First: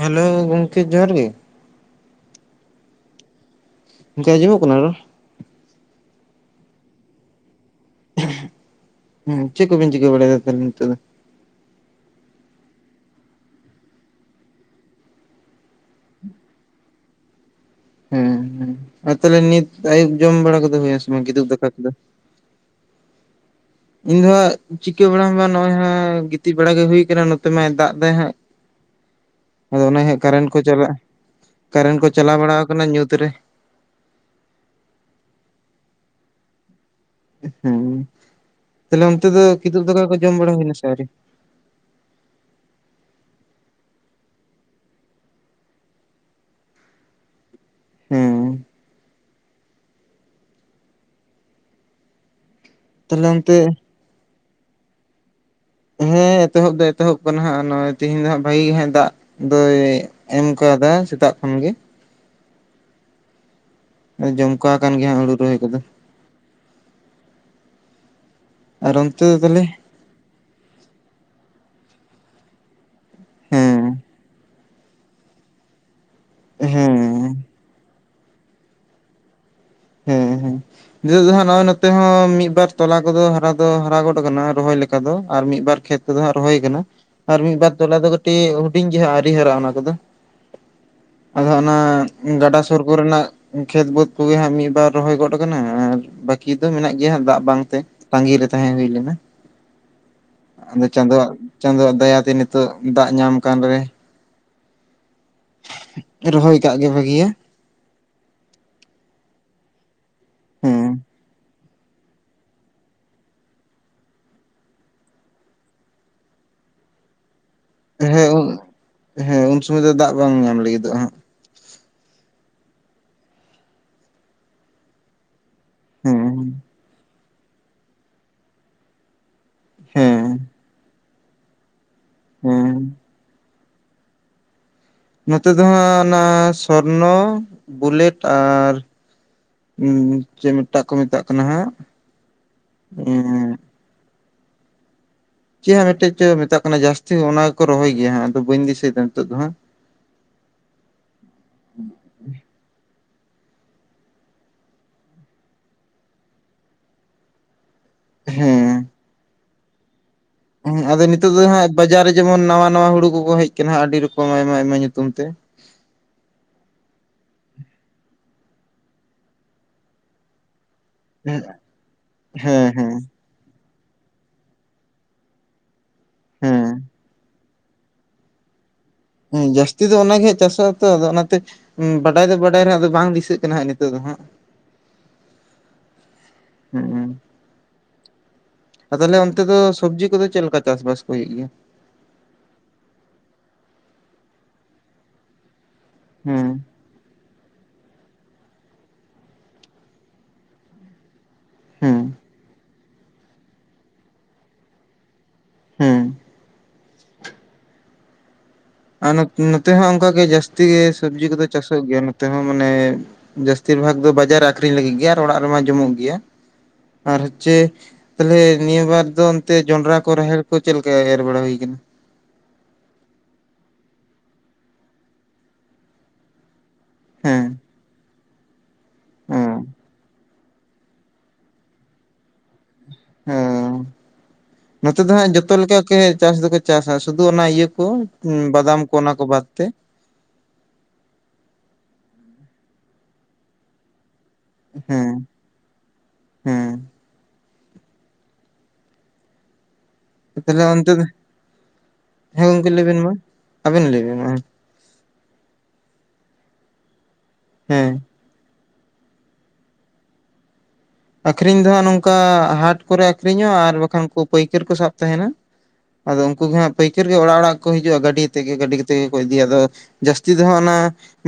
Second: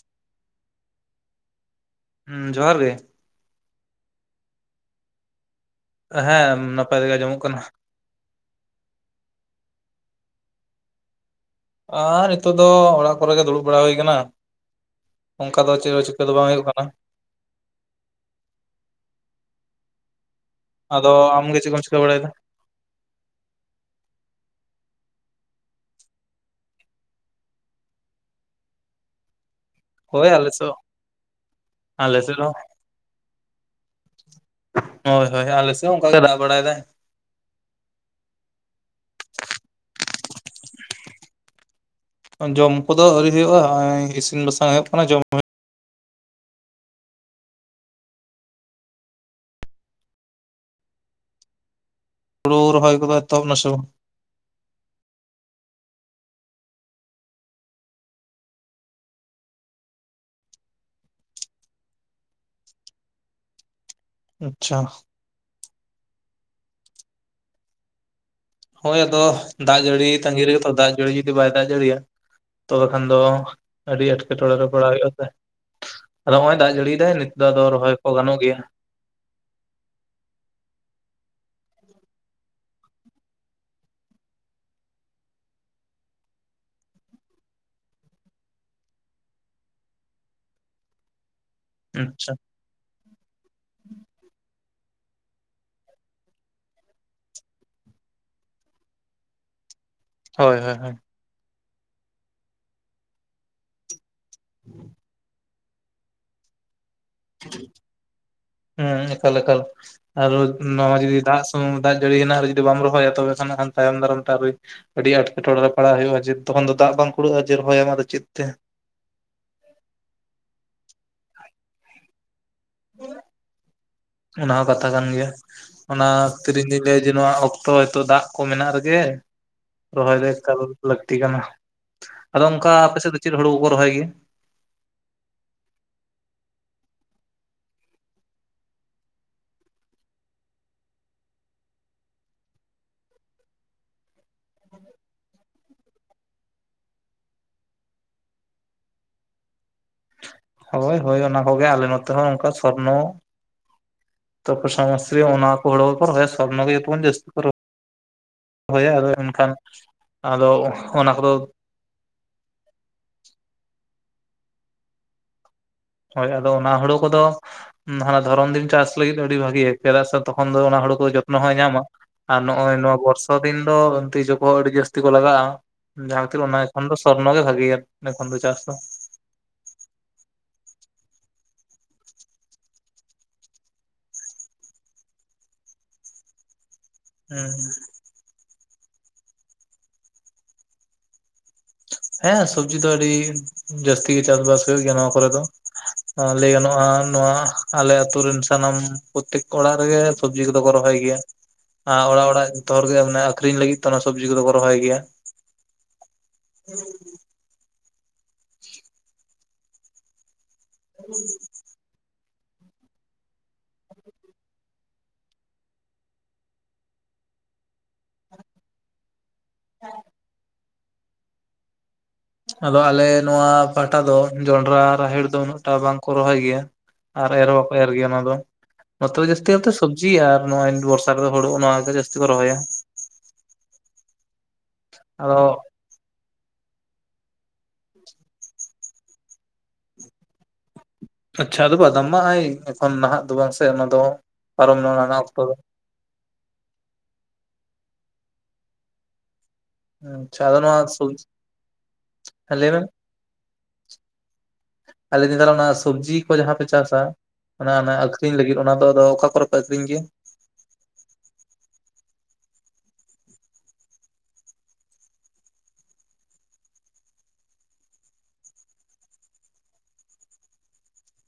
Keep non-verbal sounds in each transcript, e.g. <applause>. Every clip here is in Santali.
ᱦᱮᱞᱳ ᱜᱚᱝᱠᱮ ᱡᱚᱦᱟᱨ ᱜᱮ ᱦᱩᱸ ᱡᱚᱦᱟᱨ ᱜᱮ ᱜᱚᱢᱠᱮ ᱟᱡᱚᱢᱚᱜ ᱠᱟᱱᱟ ᱨᱚᱲ? ᱦᱮᱸ ᱱᱟᱯᱟᱭ ᱛᱮᱜᱮ ᱟᱸᱡᱚᱢᱚᱜ ᱠᱟᱱᱟ᱾ ᱦᱩᱸ ᱪᱮᱫ ᱵᱤᱱ ᱪᱤᱠᱟᱹ ᱵᱟᱲᱮᱭᱮᱫᱟ ᱛᱟᱦᱚᱞᱮ ᱱᱤᱛᱚᱜ ᱫᱚ? ᱟᱨ ᱱᱤᱛᱚᱜ ᱫᱚ ᱚᱲᱟᱜ ᱠᱚᱨᱮ ᱜᱮ ᱫᱩᱲᱩᱵ ᱵᱟᱲᱟ ᱦᱩᱭ ᱟᱠᱟᱱᱟ᱾ ᱚᱱᱠᱟ ᱫᱚ ᱪᱮᱫ ᱪᱤᱠᱟᱹ ᱫᱚ ᱵᱟᱝ ᱦᱩᱭᱩᱜ ᱠᱟᱱᱟ᱾ ᱦᱩᱸ ᱦᱩᱸ ᱟᱨ ᱛᱟᱦᱚᱞᱮ ᱱᱤᱛ ᱟᱹᱭᱩᱵ ᱡᱚᱢ ᱵᱟᱲᱟ ᱠᱚᱫᱚ ᱦᱩᱭᱩᱜ ᱟᱥᱮ ᱟᱫᱚ ᱵᱟᱝ ᱜᱤᱫᱩᱵ ᱟᱢᱜᱮ ᱫᱟᱠᱟ ᱪᱮᱫ ᱠᱚᱢ ᱠᱚᱫᱚ? ᱪᱤᱠᱟᱹ ᱵᱟᱲᱟᱭᱮᱫᱟ ᱤᱧ ᱫᱚ ᱦᱟᱸᱜ ᱪᱤᱠᱟᱹ ᱵᱟᱲᱟ ᱦᱚᱸ ᱵᱟᱝ ᱱᱚᱜᱚᱭ ᱦᱟᱜ ᱜᱤᱛᱤᱡ ᱵᱟᱲᱟ ᱜᱮ ᱦᱩᱭᱩ ᱟᱠᱟᱱᱟ ᱱᱚᱛᱮ ᱢᱟᱭ ᱫᱟᱜ ᱮᱫᱟᱭ ᱦᱟᱸᱜ᱾ ᱟᱫᱚ ᱚᱱᱟ ᱦᱟᱸᱜ ᱦᱳᱭ ᱠᱟᱨᱮᱱᱴ ᱟᱞᱮ ᱠᱚ ᱥᱮᱫ ᱪᱟᱞᱟᱜᱼᱟ ᱠᱟᱨᱮᱱᱴ ᱠᱚ ᱟᱞᱮ ᱪᱟᱞᱟᱣ ᱥᱮᱫ ᱦᱚᱸ ᱵᱟᱲᱟ ᱠᱟᱱᱟᱱᱟ ᱧᱩᱛ ᱨᱮ ᱦᱳᱭ ᱦᱳᱭ ᱟᱞᱮᱥᱮᱫ ᱦᱚᱸ ᱚᱱᱠᱟᱟᱜᱮ ᱫᱟᱜ ᱵᱟᱲᱟᱭᱮᱫᱟᱭ ᱦᱮᱸ ᱛᱟᱦᱚᱞᱮ ᱚᱱᱛᱮ ᱫᱚ ᱠᱤᱛᱩᱵ ᱫᱟᱠᱟ ᱠᱚ ᱡᱚᱢ ᱵᱟᱲᱟ ᱦᱩᱭᱱᱟ ᱥᱮ ᱟᱹᱣᱨᱤ? ᱡᱚᱢ ᱠᱚᱫᱚ ᱟᱣᱨᱤ ᱦᱩᱭᱩᱜᱳᱼᱟ ᱤᱥᱤᱱ ᱵᱟᱥᱟᱝ ᱦᱩᱭᱩᱜᱳᱜ ᱠᱟᱱᱟ ᱡᱚᱢᱼᱟ ᱦᱩᱸ ᱦᱩᱲᱩ ᱨᱚᱦᱚᱭ ᱠᱚᱫᱚ ᱛᱟᱦᱞᱮ ᱮᱛᱚᱦᱚᱯ ᱚᱱᱛᱮ ᱮᱱᱟ ᱥᱮ ᱵᱟᱝ? ᱦᱮᱸ ᱮᱛᱚᱦᱚᱵ ᱫᱚ ᱮᱛᱚᱦᱚᱵ ᱠᱟᱱᱟ ᱦᱟᱸᱜ ᱱᱚᱜ-ᱚᱭ ᱛᱮᱦᱤᱧ ᱫᱚ ᱦᱟᱸᱜ ᱵᱷᱟᱜᱤ ᱜᱮ ᱦᱜ ᱫᱟᱜ ᱫᱚᱭ ᱮᱢ ᱠᱟᱣᱫᱟ ᱥᱮᱛᱟᱜ ᱠᱷᱚᱱ ᱜᱮ᱾ ᱫᱚ ᱡᱚᱢ ᱟᱪᱪᱷᱟ ᱠᱚᱣᱟᱟᱱ ᱜᱮ ᱦᱟᱸᱜ ᱦᱩᱲᱩ ᱨᱚᱦᱚᱭ ᱠᱚᱫᱚ ᱟᱨ ᱦᱳᱭ ᱚᱱᱛᱮ ᱟᱫᱚ ᱫᱚ ᱛᱟᱦᱚᱞᱮ ᱫᱟᱜ ᱡᱟᱹᱲᱤ ᱛᱟᱟᱹᱜᱤ ᱨᱮᱜᱮᱛᱚ ᱫᱟᱜ ᱡᱟᱹᱲᱤ ᱡᱩᱫᱤ ᱵᱟᱭ ᱫᱟᱜ ᱡᱟᱹᱲᱤᱭᱟ ᱛᱚᱵᱮ ᱠᱷᱟᱱ ᱫᱚ ᱦᱮᱸ ᱟᱹᱰᱤ ᱮᱴᱠᱮᱴᱚᱬᱮ ᱨᱮ ᱯᱟᱲᱟᱣ ᱦᱩᱭᱩᱜᱼᱟ ᱥᱮ ᱟᱫᱚ ᱦᱚᱸᱜ ᱚᱭ ᱫᱟᱜ ᱦᱮᱸ ᱡᱟᱹᱲᱤᱭᱟᱭ ᱱᱤᱛᱚᱜ ᱟᱫᱚ ᱨᱚᱦᱚᱭ ᱠᱚ ᱜᱟᱱᱚᱜ ᱜᱮᱭᱟ ᱦᱮᱸ ᱦᱮᱸ ᱱᱤᱛᱚᱜ ᱫᱚ ᱦᱟᱜ ᱱᱚᱜᱼᱚᱭ ᱱᱚᱛᱮ ᱦᱚᱸ ᱢᱤᱫ ᱵᱟᱨ ᱛᱚᱞᱟ ᱠᱚᱫᱚ ᱦᱟᱨᱟ ᱫᱚ ᱦᱟᱨᱟ ᱜᱚᱫ ᱟᱠᱟᱱᱟ ᱨᱚᱦᱚᱭ ᱞᱮᱠᱟ ᱫᱚ ᱟᱨ ᱢᱤᱫ ᱵᱟᱨ ᱠᱷᱮᱛ ᱫᱚ ᱦᱟᱸᱜ ᱨᱚᱦᱚᱭ ᱠᱟᱱᱟ ᱟᱨ ᱢᱤᱫᱵᱟᱨ ᱛᱚᱞᱟ ᱫᱚ ᱠᱟᱹᱴᱤᱡ ᱦᱩᱰᱤᱧ ᱜᱮ ᱦᱟᱸᱜ ᱟᱹᱨᱤ ᱦᱟᱨᱟᱜ ᱚᱱᱟ ᱠᱚᱫᱚ ᱟᱫᱚ ᱚᱱᱟ ᱟᱪᱪᱷᱟ ᱜᱟᱰᱟ ᱥᱩᱨ ᱠᱚᱨᱮᱱᱟᱜ ᱠᱷᱮᱛ ᱵᱟᱹᱫᱽ ᱠᱚᱜᱮ ᱦᱟᱸᱜ ᱢᱤᱫ ᱵᱟᱨ ᱨᱚᱦᱚᱭ ᱜᱚᱫ ᱟᱨ ᱵᱟᱹᱠᱤ ᱫᱚ ᱢᱮᱱᱟᱜ ᱜᱮᱭᱟ ᱫᱟᱜ ᱵᱟᱝᱛᱮ ᱛᱟᱺᱜᱤ ᱨᱮ ᱛᱟᱦᱮᱸ ᱦᱩᱭ ᱞᱮᱱᱟ ᱦᱳᱭ ᱦᱳᱭ ᱟᱫᱚ ᱦᱳᱭ ᱪᱟᱸᱫᱳᱣᱟᱜ ᱪᱟᱸᱫᱚᱳᱣᱟᱜ ᱫᱟᱭᱟᱛᱮ ᱱᱤᱛᱳ ᱫᱟᱜ ᱧᱟᱢ ᱠᱟᱱ ᱨᱮ ᱨᱚᱦᱚᱭ ᱠᱟᱜ ᱜᱮ ᱵᱷᱟᱹᱜᱤᱭᱟ ᱦᱮᱸ ᱮᱠᱟᱞ ᱮᱠᱟᱞ ᱟᱨ ᱦᱮᱸ ᱱᱚᱣᱟ ᱡᱫᱤ ᱫᱟᱜ ᱫᱟᱜ ᱡᱟᱹᱲᱤ ᱦᱮᱱᱟᱜ ᱡᱩᱫᱤ ᱵᱟᱢ ᱨᱚᱦᱚᱭᱟ ᱛᱚᱵᱮ ᱠᱷᱟᱱᱟᱜ ᱛᱟᱭᱚᱢ ᱫᱟᱨᱟᱢ ᱟᱹᱰᱤ ᱮᱸᱴᱠᱮᱴᱚᱬᱮ ᱨᱮ ᱯᱟᱲᱟᱣ ᱦᱩᱭᱩᱜᱼᱟ ᱛᱚᱠᱷᱚᱱ ᱫᱚ ᱫᱟᱜ ᱵᱟᱝ ᱠᱩᱲᱟᱹᱜᱼᱟ ᱡᱮ ᱨᱚᱦᱚᱭᱟᱢ ᱟᱫᱚ ᱪᱮᱫ ᱦᱮᱸ ᱛᱮ ᱦᱮᱸ ᱩᱱ ᱥᱩᱚᱢᱚᱭ ᱫᱚ ᱫᱟᱜ ᱵᱟᱝ ᱧᱟᱢ ᱞᱟᱹᱜᱤᱫᱚᱜ ᱦᱟᱸᱜ ᱚᱱᱟ ᱦᱚᱸ ᱠᱟᱛᱷᱟ ᱠᱟᱱ ᱜᱮᱭᱟ ᱚᱱᱟ ᱠᱷᱟᱹᱛᱤᱨ ᱦᱮᱸ ᱤᱧ ᱫᱩᱧ ᱞᱟᱹᱭᱟ ᱡᱮ ᱱᱚᱣᱟ ᱚᱠᱛᱚ ᱦᱤᱛᱚᱜ ᱫᱟᱜ ᱠᱚ ᱢᱮᱱᱟᱜ ᱨᱮᱜᱮ ᱨᱚᱦᱚᱭ ᱫᱚ ᱦᱮᱸ ᱮᱠᱟᱞ ᱞᱟᱹᱠᱛᱤ ᱠᱟᱱᱟ᱾ ᱟᱫᱚ ᱚᱱᱠᱟ ᱦᱮᱸ ᱟᱯ ᱥᱮᱫ ᱫᱚ ᱪᱮᱫ ᱦᱩ ᱠᱚᱠᱚ ᱨᱚᱦᱚᱭ ᱜᱮᱭᱟ? ᱱᱚᱛᱮ ᱫᱚ ᱦᱟᱜ ᱚᱱᱟ ᱥᱚᱨᱱᱚ ᱵᱩᱞᱮᱴ ᱟᱨ ᱚᱸ ᱪᱮᱫ ᱢᱤᱫᱴᱟᱜ ᱠᱚ ᱢᱮᱛᱟᱜ ᱠᱟᱱᱟ ᱦᱟᱜ ᱪᱮᱫ ᱦᱟᱸᱜ ᱢᱤᱫᱴᱮᱡ ᱪᱚ ᱢᱮᱛᱟᱜ ᱠᱟᱱᱟ ᱡᱟᱹᱥᱛᱤ ᱚᱱᱟ ᱜᱮᱠᱚ ᱨᱚᱦᱚᱭ ᱜᱮᱭᱟ ᱦᱟᱜ ᱟᱫᱚ ᱵᱟᱹᱧ ᱫᱤᱥᱟᱹᱭᱮᱫᱟ ᱱᱤᱛᱚᱜ ᱫᱚ ᱦᱟᱜ ᱦᱳᱭ ᱦᱳᱭ ᱚᱱᱟ ᱠᱚᱜᱮ ᱟᱞᱮ ᱱᱚᱛᱮ ᱦᱚᱸ ᱚᱱᱠᱟ ᱥᱚᱨᱱᱚ ᱛᱟᱨᱯᱨᱮ ᱥᱚᱢᱚᱥᱤᱨᱤ ᱚᱱᱟᱠᱚ ᱦᱚᱲᱚ ᱜᱮ ᱠᱚ ᱥᱚᱨᱱᱚ ᱜᱮ ᱡᱚᱛᱚ ᱠᱷᱚᱱ ᱡᱟᱥᱛᱤ ᱠᱚ ᱨᱚ ᱦᱮᱸ ᱦᱳᱭ ᱟᱫᱚ ᱮᱱᱠᱷᱟᱱ ᱟᱫᱚ ᱦᱮᱸ ᱟᱫᱚ ᱚᱱᱟ ᱱᱤᱛᱚᱜ ᱫᱚ ᱠᱚᱫᱚ ᱦᱟᱸᱜ ᱵᱟᱡᱟᱨ ᱨᱮ ᱡᱮᱢᱚᱱ ᱱᱟᱣᱟ ᱱᱟᱣᱟ ᱦᱩᱲᱩ ᱠᱚᱠᱚ ᱦᱮᱡ ᱟᱠᱟᱱᱟ ᱟᱹᱰᱤ ᱨᱚᱠᱚᱢ ᱟᱭᱢᱟ ᱟᱭᱢᱟ ᱧᱩᱛᱩᱢ ᱛᱮ ᱦᱳᱭ ᱟᱫᱚ ᱚᱱᱟ ᱦᱩᱲᱩ ᱠᱚᱫᱚ ᱦᱟᱱᱟ ᱫᱷᱚᱨᱚᱱ ᱫᱤᱱ ᱪᱟᱥ ᱞᱟᱹᱜᱤᱫ ᱟᱹᱰᱤ ᱵᱷᱟᱜᱮ ᱪᱮᱫᱟᱜ ᱥᱮ ᱛᱚᱠᱷᱚᱱ ᱫᱚ ᱚᱱᱟ ᱦᱩᱲᱩ ᱠᱚ ᱡᱚᱛᱱᱚ ᱦᱮᱸ ᱦᱚᱸᱭ ᱧᱟᱢᱟ ᱟᱨ ᱦᱮᱸ ᱱᱚᱜᱼᱚᱭ ᱦᱮᱸ ᱱᱚᱣᱟ ᱵᱚᱨᱥᱟ ᱫᱤᱱ ᱫᱚ ᱛᱤᱡᱩ ᱠᱚ ᱟᱹᱰᱤ ᱡᱟᱹᱥᱛᱤ ᱠᱚ ᱞᱟᱜᱟᱜᱼᱟ᱾ ᱡᱟᱦᱟᱸᱛᱤᱨ ᱚᱱᱟ ᱦᱮᱸ ᱮᱠᱷᱚᱱ ᱫᱚ ᱥᱚᱨᱱᱚ ᱜᱮ ᱵᱷᱟᱜᱮᱭᱟ ᱮᱠᱷᱚᱱ ᱫᱚ ᱪᱟᱥ ᱫᱚ ᱦᱮᱸ ᱡᱟᱹᱥᱛᱤ ᱫᱚ ᱚᱱᱟᱜᱮ ᱦᱟᱜ ᱪᱟᱥᱚᱜ ᱟᱛᱚ ᱟᱫᱚ ᱚᱱᱟᱛᱮ ᱵᱟᱰᱟᱭ ᱫᱚ ᱵᱟᱰᱟᱭ ᱨᱮᱦᱟ ᱟᱫᱚ ᱵᱟᱝ ᱫᱤᱥᱟᱹᱜ ᱠᱟᱱᱟ ᱱᱤᱛᱚᱜ ᱫᱚ ᱦᱟᱸᱜ᱾ ᱦᱮᱸ ᱦᱮᱸ ᱛᱟᱦᱚᱞᱮ ᱚᱱᱛᱮ ᱫᱚ ᱥᱚᱵᱽᱡᱤ ᱠᱚᱫᱚ ᱪᱮᱫ ᱞᱮᱠᱟ ᱪᱟᱥ ᱵᱟᱥ ᱠᱚ ᱦᱩᱭᱩᱜ ᱜᱮᱭᱟ? ᱦᱮᱸ ᱥᱚᱵᱡᱤ ᱫᱚ ᱟᱹᱰᱤ ᱡᱟᱹᱥᱛᱤ ᱜᱮ ᱪᱟᱥᱵᱟᱥ ᱦᱩᱭᱩᱜ ᱜᱮᱭᱟ ᱱᱚᱣᱟ ᱠᱚᱨᱮ ᱫᱚ᱾ ᱞᱟᱹᱭ ᱦᱩᱸ ᱜᱟᱱᱚᱜᱼᱟ ᱱᱚᱣᱟ ᱟᱞᱮ ᱟᱛᱳ ᱨᱮᱱ ᱥᱟᱱᱟᱢ ᱯᱨᱚᱛᱛᱮᱠ ᱚᱲᱟᱜ ᱨᱮᱜᱮ ᱥᱚᱵᱡᱤ ᱠᱚᱫᱚ ᱠᱚ ᱨᱚᱦᱚᱭ ᱜᱮᱭᱟ ᱦᱩᱸ ᱟᱨ ᱚᱲᱟᱜ ᱚᱲᱟᱜ ᱡᱚᱛᱚ ᱦᱚᱲ ᱜᱮ ᱟᱠᱷᱨᱤᱧ ᱞᱟᱹᱜᱤᱫ ᱛᱮ ᱚᱱᱟ ᱥᱚᱵᱡᱤ ᱠᱚᱫᱚ ᱠᱚ ᱨᱚᱦᱚᱭ ᱜᱮᱭᱟ ᱦᱮᱸ ᱦᱮᱸ <inaudible> ᱟᱨ ᱱᱚᱛᱮ ᱦᱚᱸ ᱚᱱᱠᱟ ᱜᱮ ᱡᱟᱹᱥᱛᱤ ᱜᱮ ᱥᱚᱵᱽᱡᱤ ᱠᱚᱫᱚ ᱪᱟᱥ- ᱜᱮᱭᱟ ᱱᱚᱛᱮ ᱦᱚᱸ ᱢᱟᱱᱮ ᱡᱟᱹᱥᱛᱤᱨ ᱵᱷᱟᱜᱽ ᱫᱚ ᱵᱟᱡᱟᱨ ᱨᱮ ᱟᱠᱷᱨᱤᱧ ᱞᱟᱹᱜᱤᱫ ᱜᱮ ᱟᱨ ᱚᱲᱟᱜ ᱨᱮᱢᱟ ᱡᱚᱢᱚᱜ ᱜᱮᱭᱟ᱾ ᱟᱨ ᱦᱚᱪᱪᱷᱮ ᱛᱟᱦᱚᱞᱮ ᱱᱤᱭᱟᱹ ᱵᱟᱨ ᱫᱚ ᱚᱱᱛᱮ ᱡᱚᱱᱰᱨᱟ ᱠᱚ ᱨᱟᱦᱮᱹᱲ ᱠᱚ ᱪᱮᱫ ᱞᱮᱠᱟ ᱮᱨ ᱵᱟᱲᱟ ᱦᱩᱭ ᱟᱠᱟᱱᱟ? ᱟᱫᱚ ᱟᱞᱮ ᱱᱚᱶᱟ ᱯᱟᱦᱴᱟ ᱫᱚ ᱡᱚᱱᱰᱨᱟ ᱨᱟᱦᱮᱲ ᱫᱚ ᱩᱱᱟᱹᱜ ᱴᱟ ᱵᱟᱝᱠᱚ ᱨᱚᱦᱚᱭ ᱜᱮᱭᱟ᱾ ᱟᱨ ᱦᱮᱸ ᱮᱨ ᱦᱚᱸᱠᱚ ᱮᱨ ᱜᱮᱭᱟ ᱚᱱᱟ ᱫᱚ, ᱱᱟᱛᱮ ᱢᱟ ᱡᱟᱹᱥᱛᱤ ᱦᱮᱸ ᱠᱟᱛᱮ ᱥᱚᱵᱡᱤ ᱟᱨ ᱱᱚᱼᱚᱭ ᱵᱚᱨ ᱦᱩᱲᱩ ᱱᱚᱣᱟ ᱫᱚ ᱡᱟᱥᱛᱤ ᱠᱚ ᱨᱚᱦᱚᱭᱟ᱾ ᱦᱮᱸ ᱱᱚᱛᱮ ᱫᱚ ᱦᱟᱸᱜ ᱟᱫᱚ ᱡᱚᱛᱚ ᱞᱮᱠᱟ ᱪᱟᱥ ᱫᱚᱠᱚ ᱪᱟᱥᱟ ᱥᱩᱫᱩ ᱚᱱᱟ ᱤᱭᱟᱹ ᱠᱚ ᱵᱟᱫᱟᱢ ᱠᱚ ᱚᱱᱟ ᱠᱚ ᱵᱟᱫ ᱛᱮ ᱟᱪᱪᱷᱟ ᱟᱫᱚ ᱵᱟᱫᱟᱢ ᱢᱟ ᱟᱭ ᱮᱠᱷᱚᱱ ᱱᱟᱦᱟᱜ ᱫᱚ ᱵᱟᱝ ᱥᱮ ᱚᱱᱟ ᱫᱚ ᱯᱟᱨᱚᱢ ᱱᱟ ᱦᱮᱸ ᱱᱟ ᱚᱠᱛᱚ ᱫᱚ᱾ ᱦᱮᱸ ᱟᱪᱪᱷᱟ ᱛᱟᱦᱞᱮ ᱱᱚᱣᱟ ᱚᱱᱛᱮ ᱫᱚ ᱥᱚᱵᱽᱡᱤ, ᱦᱮᱸ ᱜᱚᱝᱠᱮ ᱞᱟᱹᱭ ᱢᱮ ᱵᱮᱱ ᱢᱟ ᱟᱵᱮᱱ ᱞᱟᱹᱭ ᱵᱮᱱ ᱢᱟ ᱟᱨ ᱞᱟᱹᱭ ᱮᱫᱟᱹᱧ ᱱᱮᱛᱟᱨ ᱚᱱᱟ ᱥᱚᱵᱽᱡᱤ ᱠᱚ ᱡᱟᱦᱟᱸ ᱯᱮ ᱪᱟᱥᱟ ᱦᱮᱸ ᱚᱱᱟ ᱟᱠᱷᱨᱤᱧ ᱞᱟᱹᱜᱤᱫ ᱚᱱᱟ ᱫᱚ ᱟᱫᱚ ᱚᱠᱟ ᱠᱚᱨᱮ ᱯᱮ ᱟᱠᱷᱨᱤᱧ ᱜᱮᱭᱟ? ᱟᱠᱷᱨᱤᱧ ᱫᱚ ᱦᱟᱸᱜ ᱱᱚᱝᱠᱟ ᱦᱟᱴ ᱠᱚᱨᱮ ᱟᱠᱷᱨᱤᱧᱚᱜᱼᱟ ᱟᱨ ᱵᱟᱠᱷᱟᱱ ᱯᱟᱹᱭᱠᱟᱹᱨ ᱠᱚ ᱥᱟᱵ ᱛᱟᱦᱮᱱᱟ᱾ ᱟᱫᱚ ᱩᱱᱠᱩ ᱜᱮ ᱦᱟᱸᱜ ᱯᱟᱹᱭᱠᱟᱹᱨ ᱜᱮ ᱚᱲᱟᱜ ᱚᱲᱟᱜ ᱠᱚ ᱦᱤᱡᱩᱜᱼᱟ ᱜᱟᱹᱰᱤ ᱛᱮᱜᱮ ᱜᱟᱹᱰᱤ ᱠᱟᱛᱮ ᱜᱮ ᱠᱚ ᱤᱫᱤᱭᱟ᱾ ᱟᱫᱚ ᱡᱟᱹᱥᱛᱤ ᱫᱚ ᱦᱟᱸᱜ ᱚᱱᱟ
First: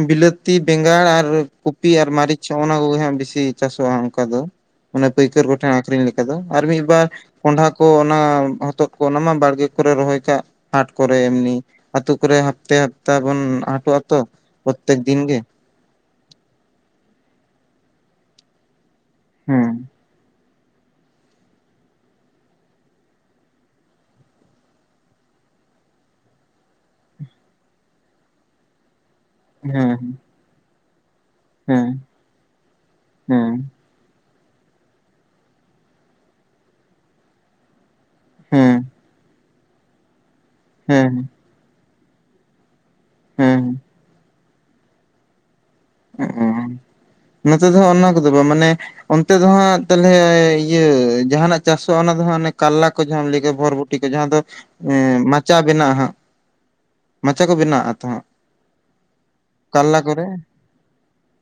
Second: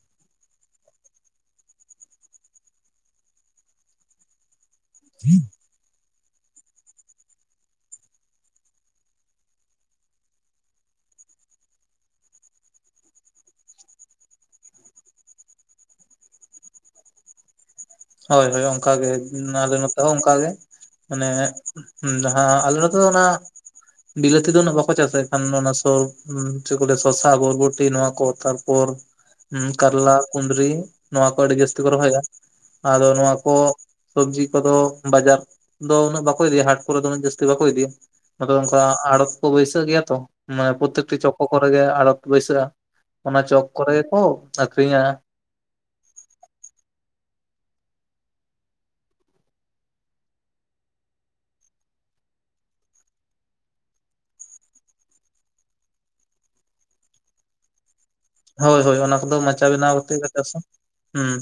ᱵᱤᱞᱟᱹᱛᱤ ᱵᱮᱸᱜᱟᱲ ᱟᱨ ᱠᱚᱯᱤ ᱟᱨ ᱢᱟᱹᱨᱤᱪ ᱚᱱᱟ ᱠᱚᱜᱮ ᱦᱟᱜ ᱵᱤᱥᱤ ᱪᱟᱥᱚᱜᱼᱟ ᱚᱱᱠᱟ ᱫᱚ ᱚᱱᱟ ᱯᱟᱹᱭᱠᱟᱹᱨ ᱠᱚᱴᱷᱮᱱ ᱟᱠᱷᱨᱤᱧ ᱞᱮᱠᱟ ᱫᱚ ᱟᱨ ᱢᱤᱫᱵᱟᱨ ᱠᱚᱸᱰᱷᱟ ᱠᱚ ᱚᱱᱟ ᱦᱚᱛᱚᱫ ᱠᱚ ᱚᱱᱟᱢᱟ ᱵᱟᱲᱜᱮ ᱠᱚᱨᱮ ᱨᱚᱦᱚᱭ ᱠᱟᱜ ᱦᱟᱴ ᱠᱚᱨᱮ ᱮᱢᱱᱤ ᱟᱹᱛᱩ ᱠᱚᱨᱮ ᱦᱟᱯᱛᱟ ᱦᱟᱯᱛᱟ ᱵᱚᱱ ᱦᱟᱴᱚᱜ-ᱟ ᱛᱚ ᱯᱨᱚᱛᱛᱮᱠ ᱫᱤᱱ ᱜᱮ᱾ ᱦᱳᱭ ᱦᱳᱭ ᱚᱱᱠᱟ ᱜᱮ ᱦᱮᱸ ᱟᱞᱮ ᱱᱚ ᱛᱮ ᱦᱚᱸ ᱚᱱᱠᱟᱜᱮ ᱢᱟᱱᱮ ᱟᱞᱮ ᱱᱚᱛᱮ ᱫᱚ ᱚᱱᱟ ᱵᱤᱞᱟᱹᱛᱤ ᱫᱚ ᱵᱟᱠᱚ ᱪᱟᱥᱟ ᱮᱱᱠᱷᱟᱱ ᱚᱱᱟ ᱪᱮᱫ ᱠᱚ ᱞᱟᱹᱭᱟ ᱥᱚᱥᱟ ᱵᱚᱨᱵᱚᱴᱤ ᱱᱚᱣᱟ ᱠᱚ ᱛᱟᱨᱯᱚᱨ <unintelligible> ᱦᱮ ᱠᱟᱨᱞᱟ ᱠᱩᱸᱫᱨᱤ ᱱᱚᱶᱟ ᱠᱚ ᱟᱹᱰᱤ ᱡᱟᱹᱥᱛᱤ ᱦᱮᱸ ᱠᱚ ᱨᱚᱦᱚᱭᱟ᱾ ᱟᱫᱚ ᱱᱚᱣᱟ ᱦᱮᱸ ᱠᱚ ᱥᱚᱵᱡᱤ ᱠᱚᱫᱚ ᱵᱟᱡᱟᱨ ᱫᱚ ᱩᱱᱟᱹᱜ ᱵᱟᱠᱚ ᱤᱫᱤᱭᱟ ᱦᱟᱴ ᱠᱚᱨᱮ ᱫᱚ ᱩᱱᱟᱹᱜ ᱡᱟᱹᱥᱛᱤ ᱵᱟᱠᱚ ᱤᱫᱤᱭᱟ᱾ ᱟᱫᱚ ᱦᱮᱸ ᱚᱱᱠᱟ ᱟᱲᱚᱛ ᱠᱚ ᱵᱟᱹᱭᱥᱟᱹᱜ ᱜᱮᱭᱟ ᱛᱚ ᱢᱟᱱᱮ ᱦᱮᱸ ᱯᱨᱚᱛᱛᱮᱠᱴᱤ ᱪᱚᱠᱳ ᱠᱚᱨᱮ ᱜᱮ ᱟᱲᱚᱛ ᱵᱟᱹᱭᱥᱟᱹᱜᱼᱟ᱾ ᱚᱱᱟ ᱦᱮᱸ ᱪᱚᱠ ᱠᱚᱨᱮ ᱜᱮᱠᱚ ᱟᱠᱷᱨᱤᱧᱟ᱾ ᱚ ᱱᱚᱛᱮ ᱫᱚ ᱦᱟᱜ ᱚᱱᱟ ᱠᱚᱫᱚ ᱵᱟᱝ ᱢᱟᱱᱮ ᱚᱱᱛᱮ ᱫᱚ ᱦᱟᱸᱜ ᱛᱟᱞᱚᱞᱮ ᱤᱭᱟᱹ ᱡᱟᱦᱟᱱᱟᱜ ᱪᱟᱥᱚᱜᱼᱟ ᱚᱱᱟ ᱫᱚ ᱦᱟᱸᱜ ᱚᱱᱮ ᱠᱟᱨᱞᱟ ᱠᱚ ᱡᱟᱦᱟᱸᱢ ᱞᱟᱹᱭ ᱠᱮᱫ ᱵᱷᱚᱨᱵᱷᱚ ᱼᱼᱴᱤ ᱠᱚ ᱡᱟᱦᱟᱸ ᱫᱚ ᱮ ᱢᱟᱪᱟ ᱵᱮᱱᱟᱜᱼᱟ ᱦᱟᱸᱜ ᱢᱟᱪᱟ ᱠᱚ ᱵᱮᱱᱟᱜᱼᱟ ᱛᱚ ᱦᱟᱸᱜ ᱦᱳᱭ ᱦᱳᱭ ᱚᱱᱟ ᱠᱚᱫᱚ ᱢᱟᱪᱟ ᱵᱮᱱᱟᱣ ᱠᱟᱨᱞᱟ ᱠᱟᱛᱮ ᱠᱚᱨᱮ ᱠᱚ ᱪᱟᱥᱟ ᱦᱮᱸ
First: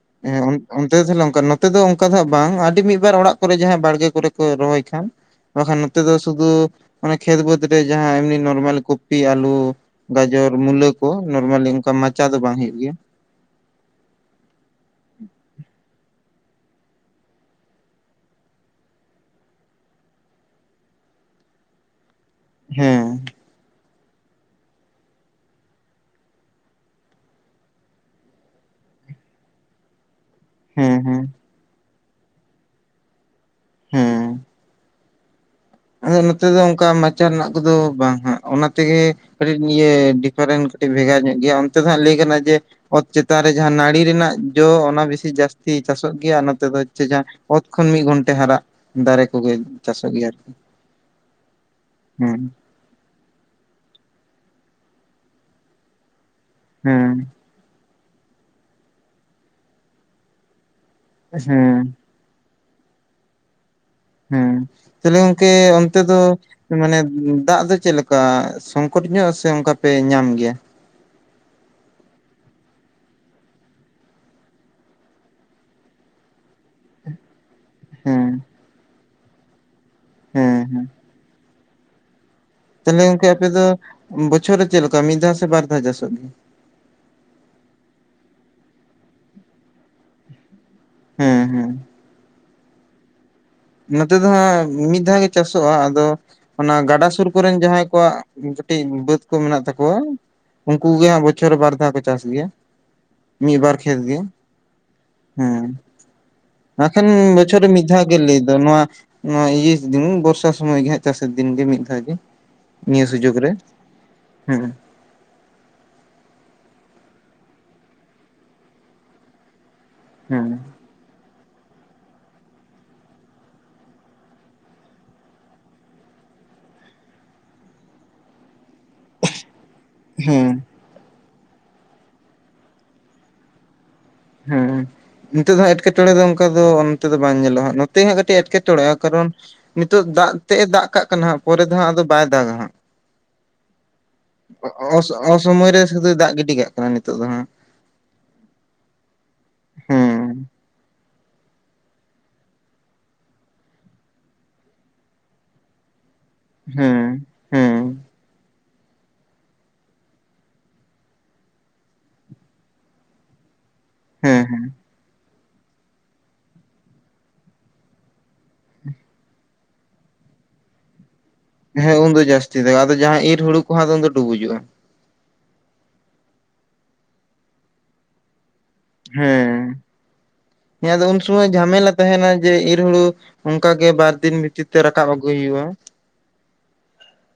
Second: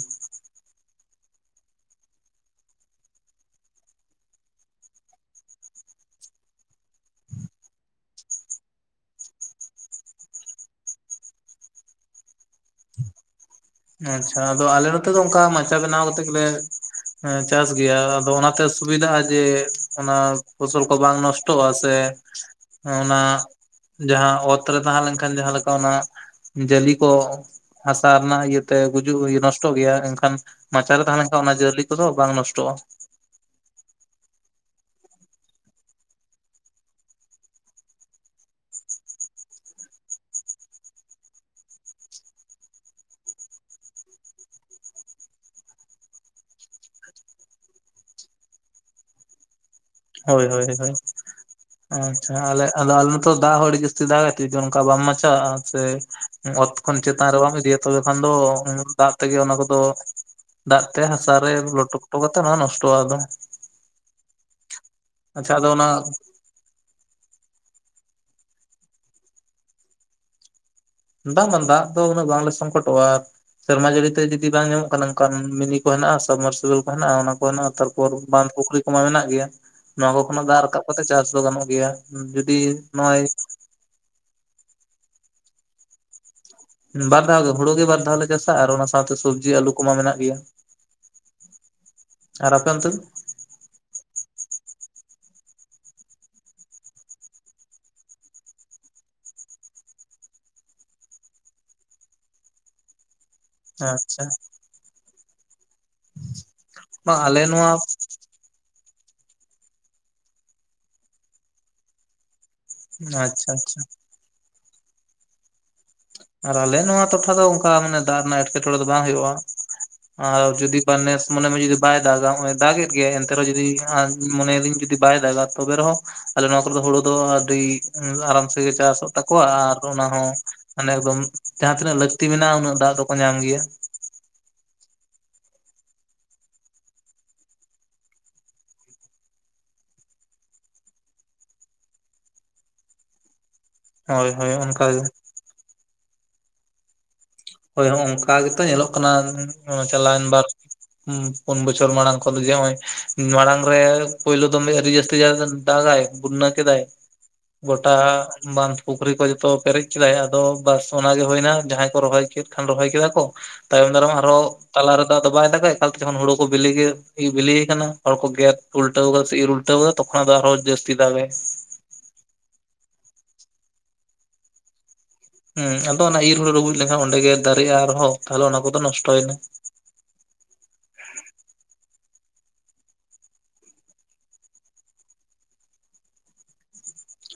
ᱚᱱᱛᱮ ᱫᱚ ᱛᱟᱦᱚᱞᱮ ᱚᱱᱠᱟ ᱱᱚᱛᱮ ᱫᱚ ᱚᱱᱠᱟ ᱫᱚ ᱦᱟᱸᱜ ᱵᱟᱝ ᱟᱹᱰᱤ ᱢᱤᱫ ᱵᱟᱨ ᱚᱲᱟᱜ ᱠᱚᱨᱮ ᱡᱟᱦᱟᱸᱭ ᱵᱟᱲᱜᱮ ᱠᱚᱨᱮ ᱠᱚ ᱨᱚᱦᱚᱭ ᱠᱷᱟᱱ᱾ ᱵᱟᱠᱷᱟᱱ ᱱᱚᱛᱮ ᱫᱚ ᱥᱩᱫᱩ ᱚᱱᱟ ᱠᱷᱮᱛ ᱵᱟᱹᱫᱽ ᱨᱮ ᱡᱟᱦᱟᱸ ᱮᱢᱱᱤ ᱱᱚᱨᱢᱟᱞ ᱠᱚᱯᱤ ᱟᱞᱩ ᱜᱟᱡᱚᱨ ᱢᱩᱞᱟᱹ ᱠᱚ ᱱᱚᱨᱢᱟᱞᱤ ᱚᱱᱠᱟ ᱢᱟᱪᱟ ᱫᱚ ᱵᱟᱝ ᱦᱳᱭᱳᱜ ᱜᱮᱭᱟ ᱟᱪᱪᱷᱟ ᱟᱫᱚ ᱟᱞᱮ ᱱᱚᱛᱮ ᱫᱚ ᱚᱱᱠᱟ ᱢᱟᱪᱟ ᱵᱮᱱᱟᱣ ᱠᱟᱛᱮᱜ ᱜᱮᱞᱮ ᱪᱟᱥ ᱜᱮᱭᱟ ᱟᱫᱚ ᱚᱱᱟᱛᱮ ᱥᱩᱵᱤᱫᱷᱟᱜ-ᱟ ᱡᱮ ᱚᱱᱟ ᱯᱷᱚᱥᱚᱞ ᱠᱚ ᱵᱟᱝ ᱱᱚᱥ ᱴᱚᱜ-ᱟ ᱥᱮ ᱦᱮᱸ ᱚᱱᱟ ᱡᱟᱦᱟᱸ ᱚᱛᱨᱮ ᱛᱟᱦᱮᱸ ᱞᱮᱱᱠᱷᱟᱱ ᱡᱟᱦᱟᱸ ᱞᱮᱠᱟ ᱚᱱᱟ ᱡᱟᱞᱤ ᱠᱚ ᱦᱟᱥᱟ ᱨᱮᱱᱟᱜ ᱛᱮ ᱜᱩᱡᱩᱜ ᱱᱚᱥᱴᱚᱜ ᱜᱮᱭᱟ ᱮᱱᱠᱷᱟᱱ ᱦᱮᱸ ᱢᱟᱪᱟᱨᱮ ᱛᱟᱦᱮᱸ ᱦᱮᱸ ᱞᱮᱱᱠᱷᱟᱱ ᱚᱱᱟ ᱡᱟᱹᱞᱤ ᱠᱚᱫᱚ ᱵᱟᱝ ᱱᱚᱥᱴᱚᱜ-ᱟ ᱦᱩᱸ ᱟᱫᱚ ᱱᱚᱛᱮ ᱫᱚ ᱚᱱᱠᱟ ᱢᱟᱪᱟ ᱨᱮᱱᱟᱜ ᱠᱚᱫᱚ ᱵᱟᱝ ᱦᱟᱸᱜ ᱚᱱᱟ ᱛᱮᱜᱮ ᱠᱟᱹᱴᱤᱡ ᱤᱭᱟᱹ ᱰᱤᱯᱷᱟᱨᱮᱱᱴ ᱠᱟᱹᱴᱤᱡ ᱵᱷᱮᱜᱟᱨ ᱧᱚᱜ ᱜᱮᱭᱟ ᱚᱱᱛᱮ ᱫᱚ ᱦᱟᱸᱜ ᱞᱟᱹᱭ ᱜᱟᱱᱚᱜ-ᱟ ᱡᱮ ᱚᱛ ᱪᱮᱛᱟᱱ ᱨᱮ ᱡᱟᱦᱟᱸ ᱱᱟᱹᱲᱤ ᱨᱮᱱᱟᱜ ᱡᱚ ᱚᱱᱟ ᱵᱮᱥᱤ ᱡᱟᱹᱥᱛᱤ ᱪᱟᱥᱚᱜ ᱜᱮᱭᱟ ᱱᱚᱛᱮ ᱫᱚ ᱚᱛ ᱠᱷᱚᱱ ᱢᱤᱫ ᱜᱷᱚᱱᱴᱮ ᱦᱟᱨᱟᱜ ᱫᱟᱨᱮ ᱠᱚᱜᱮ ᱪᱟᱥᱚᱜ ᱜᱮᱭᱟ ᱦᱳᱭ ᱟᱨᱠᱤ ᱦᱳᱭ ᱟᱪᱪᱷᱟ ᱦᱮᱸ ᱟᱞᱮ ᱟᱫᱚ ᱟᱞᱮ ᱛᱚ ᱫᱟᱜ ᱦᱚ ᱟᱹᱰᱤ ᱡᱟᱹᱥᱛᱤ ᱫᱟᱜᱟᱭ ᱛᱚ ᱚᱱᱠᱟ ᱵᱟᱢ ᱢᱟᱪᱟ ᱟᱜ-ᱟ ᱥᱮ ᱚᱛ ᱠᱷᱚᱱ ᱦᱮᱸ ᱪᱮᱛᱟᱱ ᱨᱮ ᱵᱟᱢ ᱤᱫᱤᱭᱟ ᱛᱚᱵᱮ ᱠᱷᱟᱱ ᱫᱚ ᱫᱟᱜ ᱛᱮᱜᱮ ᱚᱱᱟ ᱠᱚᱫᱚ ᱫᱟᱜ ᱛᱮ ᱦᱟᱥᱟ ᱨᱮ ᱦᱮᱸ ᱞᱚᱴᱚ ᱯᱚᱴᱚ ᱠᱟᱛᱮ ᱱᱚᱣᱟ ᱱᱚᱥᱴᱚᱜ-ᱟ ᱟᱫᱚ ᱦᱩᱸ ᱛᱟᱦᱚᱞᱮ ᱜᱚᱝᱠᱮ ᱟᱪᱪᱷᱟ ᱟᱫᱚ ᱚᱱᱟ ᱚᱱᱛᱮ ᱫᱚ ᱢᱟᱱᱮ ᱫᱟᱜ ᱫᱚ ᱪᱮᱫ ᱞᱮᱠᱟ ᱥᱚᱝᱠᱚᱴ ᱧᱚᱜ ᱥᱮ ᱚᱱᱠᱟ ᱯᱮ ᱧᱟᱢ ᱜᱮᱭᱟ? ᱵᱟᱝ ᱵᱟᱝ ᱫᱟᱜ ᱫᱚ ᱩᱱᱟᱹᱜ ᱵᱟᱝ ᱞᱮ ᱥᱚᱝᱠᱚᱴᱚᱜᱼᱟ᱾ ᱥᱮᱨᱢᱟ ᱡᱟᱹᱲᱤ ᱛᱮ ᱡᱩᱫᱤ ᱵᱟᱝ ᱧᱟᱢᱚᱜ ᱠᱷᱟᱱ ᱚᱱᱠᱟᱱ ᱢᱤᱱᱤ ᱠᱚ ᱦᱮᱱᱟᱜ-ᱟ ᱥᱟᱵᱢᱟᱨᱥᱟᱞ ᱠᱚ ᱦᱮᱱᱟᱜ-ᱟ ᱵᱟᱱᱩᱜ-ᱟ ᱛᱟᱨᱯᱚᱨ ᱦᱮᱸ ᱵᱟᱸᱫᱽ ᱯᱩᱠᱷᱨᱤ ᱠᱚᱢᱟ ᱢᱮᱱᱟᱜ ᱜᱮᱭᱟ ᱱᱚᱣᱟ ᱠᱚ ᱠᱷᱚᱱᱟᱜ ᱦᱮᱸ ᱫᱟᱜ ᱨᱟᱠᱟᱵ ᱦᱮᱸ ᱠᱟᱛᱮᱫ ᱪᱟᱥ ᱫᱚ ᱜᱟᱱᱚᱜ ᱜᱮᱭᱟ ᱡᱩᱫᱤ ᱛᱟᱦᱞᱮ ᱱᱚ-ᱚᱭ ᱜᱚᱝᱠᱮ ᱟᱯᱮ ᱫᱚ ᱵᱚᱪᱷᱚᱨ ᱨᱮ ᱪᱮᱫ ᱞᱮᱠᱟ ᱢᱤᱫ ᱫᱷᱟᱣ ᱥᱮ ᱵᱟᱨ ᱫᱷᱟᱣ ᱪᱟᱥᱚᱜ ᱜᱮ ᱵᱟᱨ ᱫᱷᱟᱣ ᱜᱮ ᱦᱩᱲᱩ ᱜᱮ ᱵᱟᱨ ᱫᱷᱟᱭᱞᱮ ᱪᱟᱥᱟ ᱟᱨ ᱚᱱᱟ ᱥᱟᱶᱛᱮ ᱥᱚᱵᱡᱤ ᱟᱞᱩ ᱠᱚᱢᱟ ᱢᱮᱱᱟᱜ ᱜᱮᱭᱟ ᱦᱩᱸ ᱦᱩᱸ ᱟᱨ ᱟᱯᱮ ᱚᱱᱛᱮ ᱫᱚ ᱱᱚᱛᱮ ᱫᱚ ᱦᱟᱸᱜ ᱢᱤᱫ ᱫᱷᱟᱣ ᱜᱮ ᱪᱟᱥᱚᱜ- ᱟ ᱟᱫᱚ ᱚᱱᱟ ᱜᱟᱰᱟ ᱥᱩᱨ ᱠᱚᱨᱮᱱ ᱡᱟᱦᱟᱸᱭ ᱠᱚᱣᱟᱜ ᱠᱟᱹᱴᱤᱡ ᱵᱟᱹᱫ ᱠᱚ ᱢᱮᱱᱟᱜ ᱛᱟᱠᱚᱣᱟ᱾ ᱩᱱᱠᱩ ᱜᱮ ᱦᱟᱜ ᱵᱚᱪᱷᱚ ᱨᱮ ᱵᱟᱨ ᱫᱷᱟᱣ ᱠᱚ ᱪᱟᱥ ᱜᱮᱭᱟ᱾ ᱢᱤᱫ ᱵᱟᱨ ᱠᱷᱮᱛ ᱜᱮ ᱟᱪᱪᱷᱟ ᱦᱮᱸ ᱱᱟᱠᱷᱟᱱ ᱵᱟᱝ ᱟᱞᱮ ᱵᱚᱪᱷᱚᱨ ᱨᱮ ᱱᱚᱣᱟ ᱢᱤᱫ ᱫᱷᱟᱣ᱾ ᱜᱮ ᱞᱟᱹᱭ ᱫᱚ ᱱᱚᱣᱟ ᱱᱚᱣᱟ ᱤᱭᱟᱹ ᱥᱤᱡᱤᱱ ᱵᱚᱨᱥᱟ ᱥᱚᱢᱚᱭ ᱜᱮ ᱦᱟᱸᱜ ᱪᱟᱥ ᱫᱤᱱ ᱜᱮ ᱢᱤᱫ ᱫᱷᱟᱣ ᱜᱮ᱾ ᱱᱤᱭᱟᱹ ᱥᱩᱡᱳᱜ ᱨᱮ ᱟᱪᱪᱷᱟ ᱟᱪᱪᱷᱟ ᱦᱮᱸ᱾ ᱟᱨ ᱟᱞᱮ ᱱᱚᱣᱟ ᱴᱚᱴᱷᱟ ᱫᱚ ᱚᱱᱠᱟ ᱢᱟᱱᱮ ᱫᱟᱜ ᱨᱮᱱᱟᱜ ᱮᱴᱠᱮᱴᱚᱲᱮ ᱫᱚ ᱵᱟᱝ ᱦᱩᱭᱩᱜᱼᱟ᱾ ᱟᱨ ᱦᱮᱸ ᱡᱩᱫᱤ ᱵᱟ ᱱᱮᱥ ᱢᱚᱱᱮ ᱢᱮ ᱡᱩᱫᱤ ᱵᱟᱭ ᱫᱟᱜᱼᱟ ᱦᱚᱸᱜᱼᱚᱭ ᱫᱟᱜ ᱮᱫ ᱜᱮᱭᱟ ᱮᱱᱛᱮᱨᱮᱦᱚᱸ ᱡᱩᱫᱤ ᱟᱸᱜ ᱢᱚᱱᱮᱭ ᱮᱫᱤᱧ ᱡᱩᱫᱤ ᱵᱟᱭ ᱫᱟᱜᱟ ᱛᱚᱵᱮ ᱨᱮᱦᱚᱸ ᱟᱞᱮ ᱱᱚᱶᱟ ᱠᱚᱨᱮ ᱫᱚ ᱦᱩᱲᱩ ᱫᱚ ᱟᱹᱰᱤ ᱟᱨᱟᱢ ᱥᱮᱜᱮ ᱪᱟᱥᱚᱜ ᱛᱟᱠᱚᱣᱟ ᱟᱨ ᱚᱱᱟ ᱦᱚᱸ ᱦᱮᱸ ᱢᱟᱱᱮ ᱮᱠᱫᱚᱢ ᱡᱟᱦᱟᱸ ᱛᱤᱱᱟᱹᱜ ᱞᱟᱹᱠᱛᱤ ᱢᱮᱱᱟᱜᱼᱟ ᱩᱱᱟᱹᱜ ᱫᱟᱜ ᱫᱚᱠᱚ ᱧᱟᱢ ᱜᱮᱭᱟ᱾ ᱦᱩᱸ᱾ ᱱᱤᱛᱚᱜ ᱫᱚ ᱦᱟᱸᱜ ᱮᱴᱠᱮᱼᱴᱚᱬᱮ ᱫᱚ ᱚᱱᱠᱟ ᱫᱚ ᱱᱚᱱᱛᱮ ᱫᱚ ᱵᱟᱝ ᱧᱮᱞᱚᱜᱼᱟ ᱱᱚᱛᱮ ᱦᱟᱸᱜ ᱠᱟᱹᱴᱤᱡ ᱮᱴᱠᱮᱼᱴᱚᱬᱮᱜᱼᱟ ᱠᱟᱨᱚᱱ, ᱱᱤᱛᱚᱜ ᱫᱟᱜ ᱛᱮᱜ ᱮ ᱫᱟᱜ ᱠᱟᱜ ᱠᱟᱱᱟ ᱦᱟᱸᱜ ᱯᱚᱨᱮ ᱫᱚ ᱦᱟᱸᱜ ᱟᱫᱚ ᱵᱟᱭ ᱫᱟᱜᱟ ᱦᱟᱸᱜ᱾ ᱦᱳᱭ ᱦᱳᱭ ᱚᱱᱠᱟ ᱜᱮ ᱚ-ᱚ-ᱚᱥᱚ-ᱚᱥᱚᱢᱚᱭ ᱨᱮ ᱥᱩᱫᱩᱭ ᱫᱟᱜ ᱜᱤᱰᱤ ᱠᱟᱜ ᱠᱟᱱᱟ ᱱᱤᱛᱳᱜ ᱫᱚ ᱦᱟᱸᱜ᱾ ᱦᱳᱭ ᱦᱚᱸᱜ ᱚᱱᱠᱟ ᱜᱮᱛᱚ ᱧᱮᱞᱚᱜ ᱠᱟᱱᱟ ᱮᱸ ᱪᱟᱞᱟᱣᱮᱱ ᱵᱟᱨ᱾ ᱦᱮᱸ ᱦᱩᱸ ᱯᱩᱱ ᱵᱚᱪᱷᱚᱨ ᱢᱟᱲᱟᱝ ᱠᱷᱚᱱ ᱫᱚ ᱡᱮ ᱦᱚᱸ ᱚᱭ ᱢᱟᱲᱟᱝ ᱨᱮ ᱯᱳᱭᱞᱳ ᱫᱚᱢᱮ ᱟᱹᱨᱤ ᱡᱟᱹᱥᱛᱤᱭᱟ ᱠᱟᱱ᱾ ᱫᱟᱜᱟᱭ ᱵᱩᱱᱱᱟ ᱠᱮᱫᱟᱭ᱾ ᱦᱮᱸ ᱜᱚᱴᱟ ᱦᱮᱸ ᱵᱟᱸᱫᱷ ᱯᱩᱠᱷᱨᱤ ᱠᱚ ᱡᱚᱛᱚ ᱯᱮᱨᱮᱡ ᱠᱮᱫᱟᱭ ᱟᱫᱚ ᱵᱟᱥ ᱚᱱᱟᱜᱮ ᱦᱚᱭᱱᱟ ᱡᱟᱦᱟᱸᱭ ᱠᱚ ᱨᱚᱦᱚᱭ ᱠᱮᱫ ᱠᱷᱟᱱ ᱨᱚᱦᱚᱭ ᱠᱮᱫᱟ ᱠᱚ ᱛᱟᱭᱚᱢ ᱫᱟᱨᱟᱢ ᱟᱨᱦᱚᱸ ᱦᱮᱸ ᱦᱮᱸ ᱛᱟᱞᱟ ᱨᱮᱫᱚ ᱟᱫᱚ ᱵᱟᱭ ᱫᱟᱜᱟ ᱮᱠᱟᱞ ᱛᱮ ᱡᱚᱠᱷᱚᱱ ᱦᱩᱲᱩ ᱠᱚ ᱵᱤᱞᱤ ᱜᱮ ᱤ ᱵᱤᱞᱮᱭ ᱟᱠᱟᱱᱟ ᱦᱚᱲ ᱠᱚ ᱜᱮᱫ ᱩᱞᱴᱟᱹᱣ ᱠᱟᱫᱟ ᱥᱮ ᱤᱨ ᱩᱞᱴᱟᱹᱣ ᱠᱟᱫᱟ ᱛᱚᱠᱷᱚᱱ ᱟᱫᱚ ᱟᱨᱦᱚᱸ ᱡᱟᱹᱥᱛᱤ ᱫᱟᱜᱟᱭ᱾ ᱦᱮᱸ ᱩᱱᱫᱚ ᱡᱟᱹᱥᱛᱤ ᱫᱟᱜᱟᱭ ᱟᱫᱚ ᱡᱟᱦᱟᱸ ᱤᱨ ᱦᱩᱲᱩ ᱠᱚᱦᱚᱸ ᱟᱫᱚ ᱰᱩᱵᱩᱡᱚᱜᱼᱟ᱾ ᱦᱮᱸ ᱟᱫᱚ ᱚᱱᱟ ᱤᱨ ᱦᱩᱲᱩ ᱰᱩᱵᱩᱡ ᱞᱮᱱᱠᱷᱟᱱ ᱚᱸᱰᱮ ᱜᱮ ᱫᱟᱨᱮᱜᱼᱟ ᱟᱨᱦᱚᱸ᱾ ᱛᱟᱦᱚᱞᱮ ᱚᱱᱟ ᱠᱚᱫᱚ ᱱᱚᱥ ᱦᱮᱸ ᱟᱫᱚ ᱩᱱ ᱥᱩᱢᱚᱭ ᱡᱷᱟᱢᱮᱞᱟ ᱛᱟᱦᱮᱸᱱᱟ ᱡᱮ ᱤᱨ ᱦᱩᱲᱩ ᱚᱱᱠᱟ ᱜᱮ ᱵᱟᱨᱫᱤᱱ ᱵᱷᱤᱛᱤᱨ ᱛᱮ ᱨᱟᱠᱟᱵ ᱟᱹᱜᱩᱭ ᱦᱩᱭᱩᱜᱼᱟ᱾